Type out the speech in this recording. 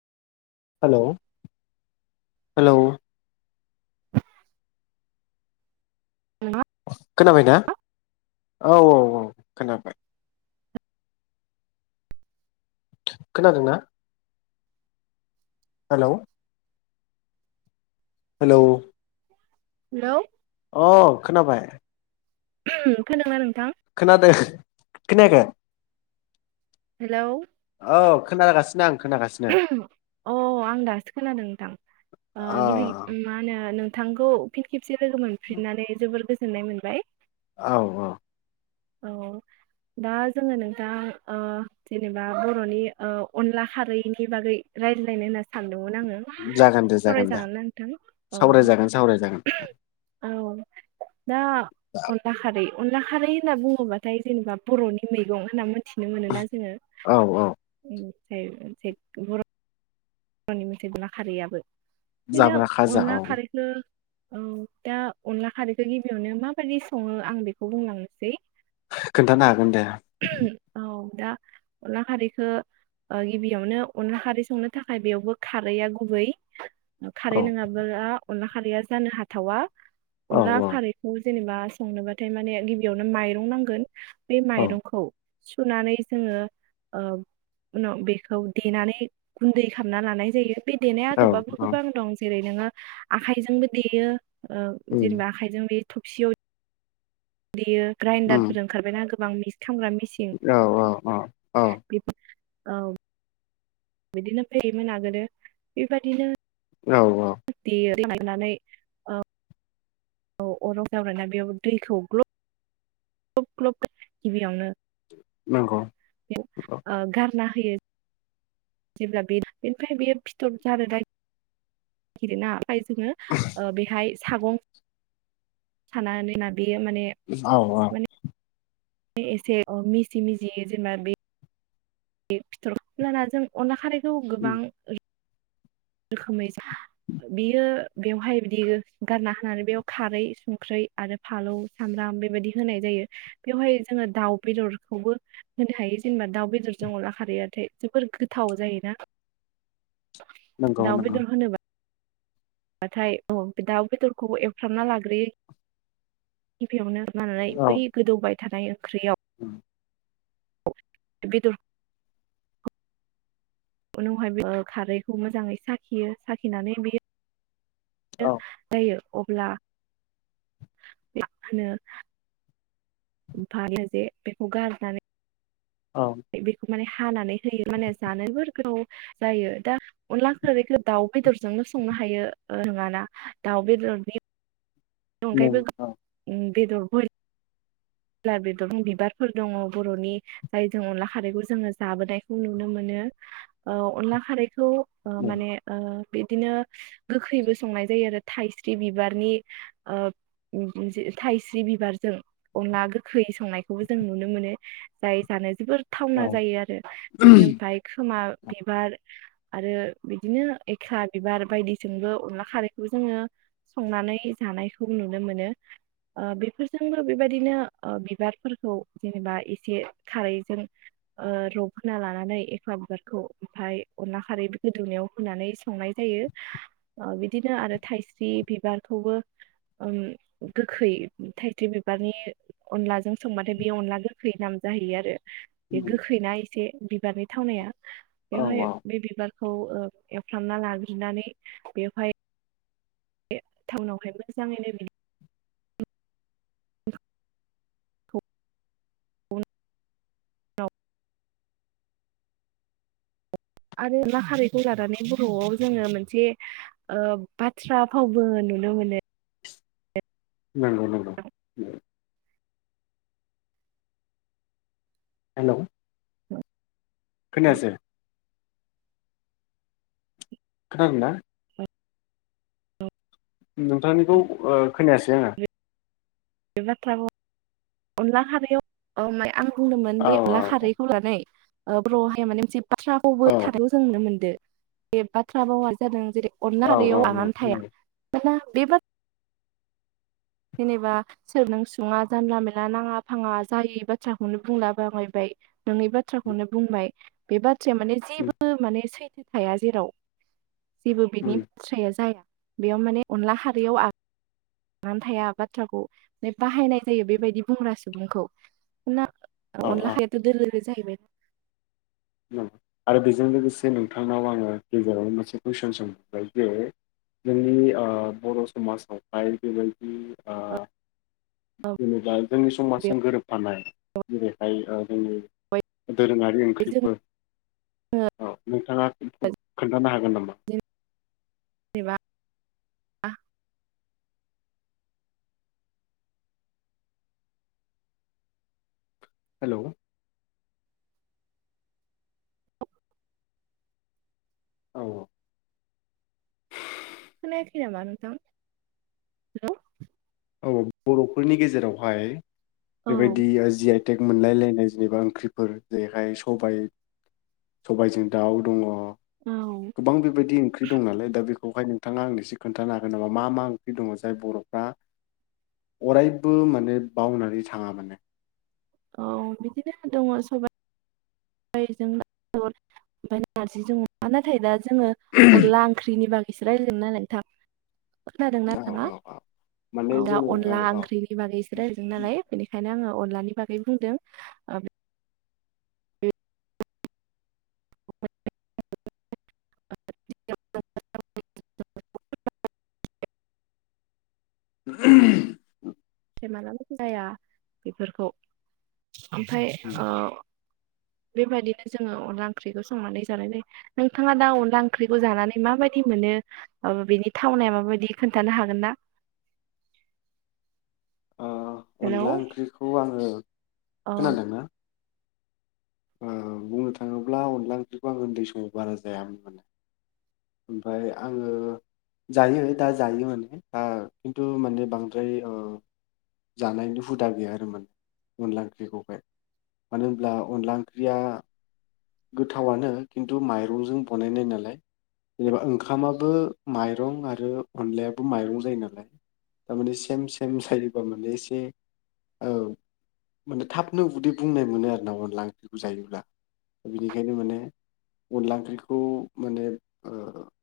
Hello hello hello खोनाबाय ना औ औ औ खोनाबाय खोनादोंना? हेलौ हेलौ हेलौ अ खोनाबाय खोनोंना नोंथां? खोना दो खोनायाखै? हेलौ औ खोना गासिनो आं खोनागासिनो अ आं दासो खोनादों नोंथां ओ अ गिबि मा होनो नों थांगौ फिन खे से लोगो मोनफिननानै जोबोर गोजो गोजोननाय मोनबाय औ औ औ दा जोङो नोंथां ओ जेनेबा बर'नि ओ अनला खारैनि बागै रायज्लायनो होनना सान दोंमोन आङो जागोन दे जागोन दे सावरायजागोन ना नोंथां औ सावरायजागोन सावरायजागोन औ। दा अनला खारै अनला खारै होनना बुङोबाथाय जेनेबा बर'नि मैगं होनना मोन थिनो मोनोना जोङो उ- औ औ [unintelligible] बर' बर'नि [unintelligible] खारैयाबो बिदिनो जाब्रा खाजा औ अनला खारैखौ औ दा अनला खारैखौ गिबियावनो माबायदि सङो आं बेखौ बुंलांनोसै खोनथानो हागोन दे। औ दा अनला खारैखौ ओ गिबियावनो अनला खारै संनो थाख खाय बेयावबो खारैआ गुबै खारै औ नोङाबा अनला खारैया जानो हाथावा औ अनला खारैखौ जेनेबा संनोबाथाय माने गिबियावनो माइरं नांगोन। बे औ माइरंखौ सुनानै जोङो ओ उनाव बेखौ देनानै गुनदै खालामना लानाय जायो बे देनाय औ आदबाबो औ गोबां दं जेरै नोङो आखाइजोंबो देयो ओ उम जेनेबा आखाइजों बे थबसियाव देयो उम ग्राइन्दडारफोर ओंरबायना गो बां मि औ औ औ औ बेफोर औ बिदिनो फैयोमोन आगोलो बेबायदिनो औ औ होननानै ओ औ अराव जावरायना बेयाव दैखौ ग्ल' ग्लब ग्लब गिबियावनो नंगौ ओ औ गार ला होयो जेब्ला बे बेनिफ्राय बेयो फिथर जानो गिरो ना जोङो बेहाय सागं सानानै होनानै बियो माने औ माने [unintelligible] बे फिथरखौ लाना जों अनला खारै खौ गोबां रोखोमै बियो बेवहाय बिदि गारना होनानै बेयाव खारै संख्रै आरो फालौ सामब्राम बेबायदि होनाय जायो बेवहाय जोङो दाउ बेदरखौबो होनो हायो जेनेबा दाउ बेदरजों अनला खारैयाथाय जोबोर गोथाव जायोना नंगौ दाउ नंगौ बेदर होनोबा हाथाय औ दाउ बेदरखौबो एवफ्रामना लाग्रोयो गिबियावनो मानानै बै गोदौबाय थानाय ओंख्रिया औ बिदुर उनावहाय ओ खारैखौ मोजाङै साखियो साखिनानै बियो औ [unintelligible] अब्ला [unintelligible] [unintelligible] औ बेखौ माने खानानै [unintelligible] जायो दा अनला खारैखो दाउ बेदरजोंनो संनो हायो ओ नोङाना दाउ बेदरनि नों अनगायैबो औ [unintelligible] [unintelligible] [unintelligible] बिबारफोर दङ बर'नि जायजों अनला खारैखौ जोङो जाबोनायखौ नुनो मोनो ओ अनला खारैखौ ओ नों माने ओ बिदिनो गोखैबो संनाय जायो आरो थाइस्रि बिबारनि ओ [unintelligible] थाइस्रि बिबारजों अनला गोखै संनायखौबो जों नुनो मोनो जाय जानो जोबोर औ थावना जायो आरो बिदि ओमफ्राय खोमा बिबार आरो बिदिनो एख्ला बिबार बायदिजोंबो अनला खारैखौबो जोङो संनानै जानायखौ नुनो मोनो ओ बेफोरजोंबो बेबायदि बिदिनो बिबारफोरखौ जेनेबा एसे खारैजों ओ रब होना लानानै एख्ला बिबारखौ ओमफाय अनला खारै गोदौनायाव होनानै संनाय जायो ओ बिदिनो आरो थाइस्रि बिबारखौबो ओ गोखै थाइस्रि बि बिबारनि अनलाजों संबाथाय बेयो अनला गोखैयै नाम जाहैयो आरो बे गोखैना एसे बिबारनि थावनाया औ बेवहाय औ बे बिबार खौ ओ एवफ्रामना लाग्रोनानै बेवहाय बे टाउनावहाय मोजाङैनो बि [unintelligible] [unintelligible] आरो अनला खारैखौ लानानै बर'आव जोङो मोनसे ओ बाथ्रा फावबो नुनो मोनो नंगौ नंगौ हेलौ खोनायासै खोनादोंना? नोंथांनिखौ ओ खोनायासै आङो बे बाथ्रा फाव अनला खारियाव [unintelligible] आं बुंदोंमोन औ बे अनला खारैखौ लानानै ओ बर'यावहाय माने मोनसे बाथ्राफावबो औ थानायखौ जों नुनो मोनदो बे बाथ्रा फावा जादों जेरै औ अनला औ खारियाव नंगौ आगान थाया खोनादों मानोना बे बा जेनेबा सोर नों सुङा जानला मानला नाङा फाङा जायै बाथ्राखौनो बुंला बाङायबाय नोङै बाथ्राखौनो बुंबाय बे बा थ्राया माने जेबो माने सै थाया जेराव जेबो बिनि बाथ्राया जाया बेयाव माने अनला खारियाव आ गान थाया बाथ्राखौ माने बाहायनाय जायो बेबायदि बुंग्रा सुबुंखौ मानोना औ अनला खारियावथ' दोलो जाहैबाय आरो बेजों लोगोसे नोंथांनाव आङो गेजेराव मोनसे कुइसन सोंहरबाय जे जोंनि ओ बर' समाजावहाय बेबायदि ओ जेनेबा जोंनि समाजजों गोरोबफानाय जेरैहाय ओ जोंनि दोरोङारि ओंख्रि जों औ नोंथाङा खोनथानो हागोन नामा [inaudible] हेल' औ खोनायाखै नामा नोंथां हेल' औ बर'फोरनि गेजेरावहाय औ बेबायदि जियाय टेग मोनलायलायनाय जेनेबा ओंख्रिफोर जेरैहाय सबाय सबायजों दाउ दङ औ गोबां बेबायदि ओंख्रि दं नालाय दा बेखौ खौहाय नोंथाङा आंनो एसो खोनन्थानो हागोन नामा मा मा ओंख्रि दङ जाय बर'फ्रा अरायबो माने बावनानै थाङा माने औ बिदिनो दङ सबाय [unintelligible] जोङो अनला ओंख्रिनि बागै इसो [unintelligible] खोनादों ना नोंथाङा औ माने दा जोङो औ अनला औ ओ ओंख्रिनि बागै इसो रायदों नालाय बेनिखायनो आङो अनलानि बागै बुंदों ओ [unintelligible] [inaudible] थे मालाबाबो जाया बेफोरखौ ओमफाय आ बेबायदिनो जोङो अनला ओंख्रिखौ संनानै जानायनाय नोंथाङा दा अनला ओंख्रिखौ जानानै माबायदि मोनो बेनि थावनाया माबायदि खोन्थानो हागोन ना ओ हेलौ अनला ओंख्रिखौ आङो औ खोनादोंना ओ बुंनो थाङोब्ला अनला ओंख्रिखौ आं उन्दै समाव बारा जायामोन माने ओमफाय आङो जायो दा जायो माने ओ खिन्थु माने बांद्राय ओ जानायनि हुदा गैया आरो माने अनला ओंख्रिखौहाय मानो होनब्ला अनला ओं ख्रिया गोथावानो खिन्थु माइरंजों बनायनाय नालाय जेनेबा ओंखामाबो माइरं आरो अनलायाबो माइरं जायो नालाय थारमाने सेम सेम जायोबा माने एसे औ माने थाबनो उदै बुंनाय मोनो आरो ना अनला ओंख्रि खौ जायोब्ला बिनिखायनो माने अनला ओंख्रिखौ माने ओ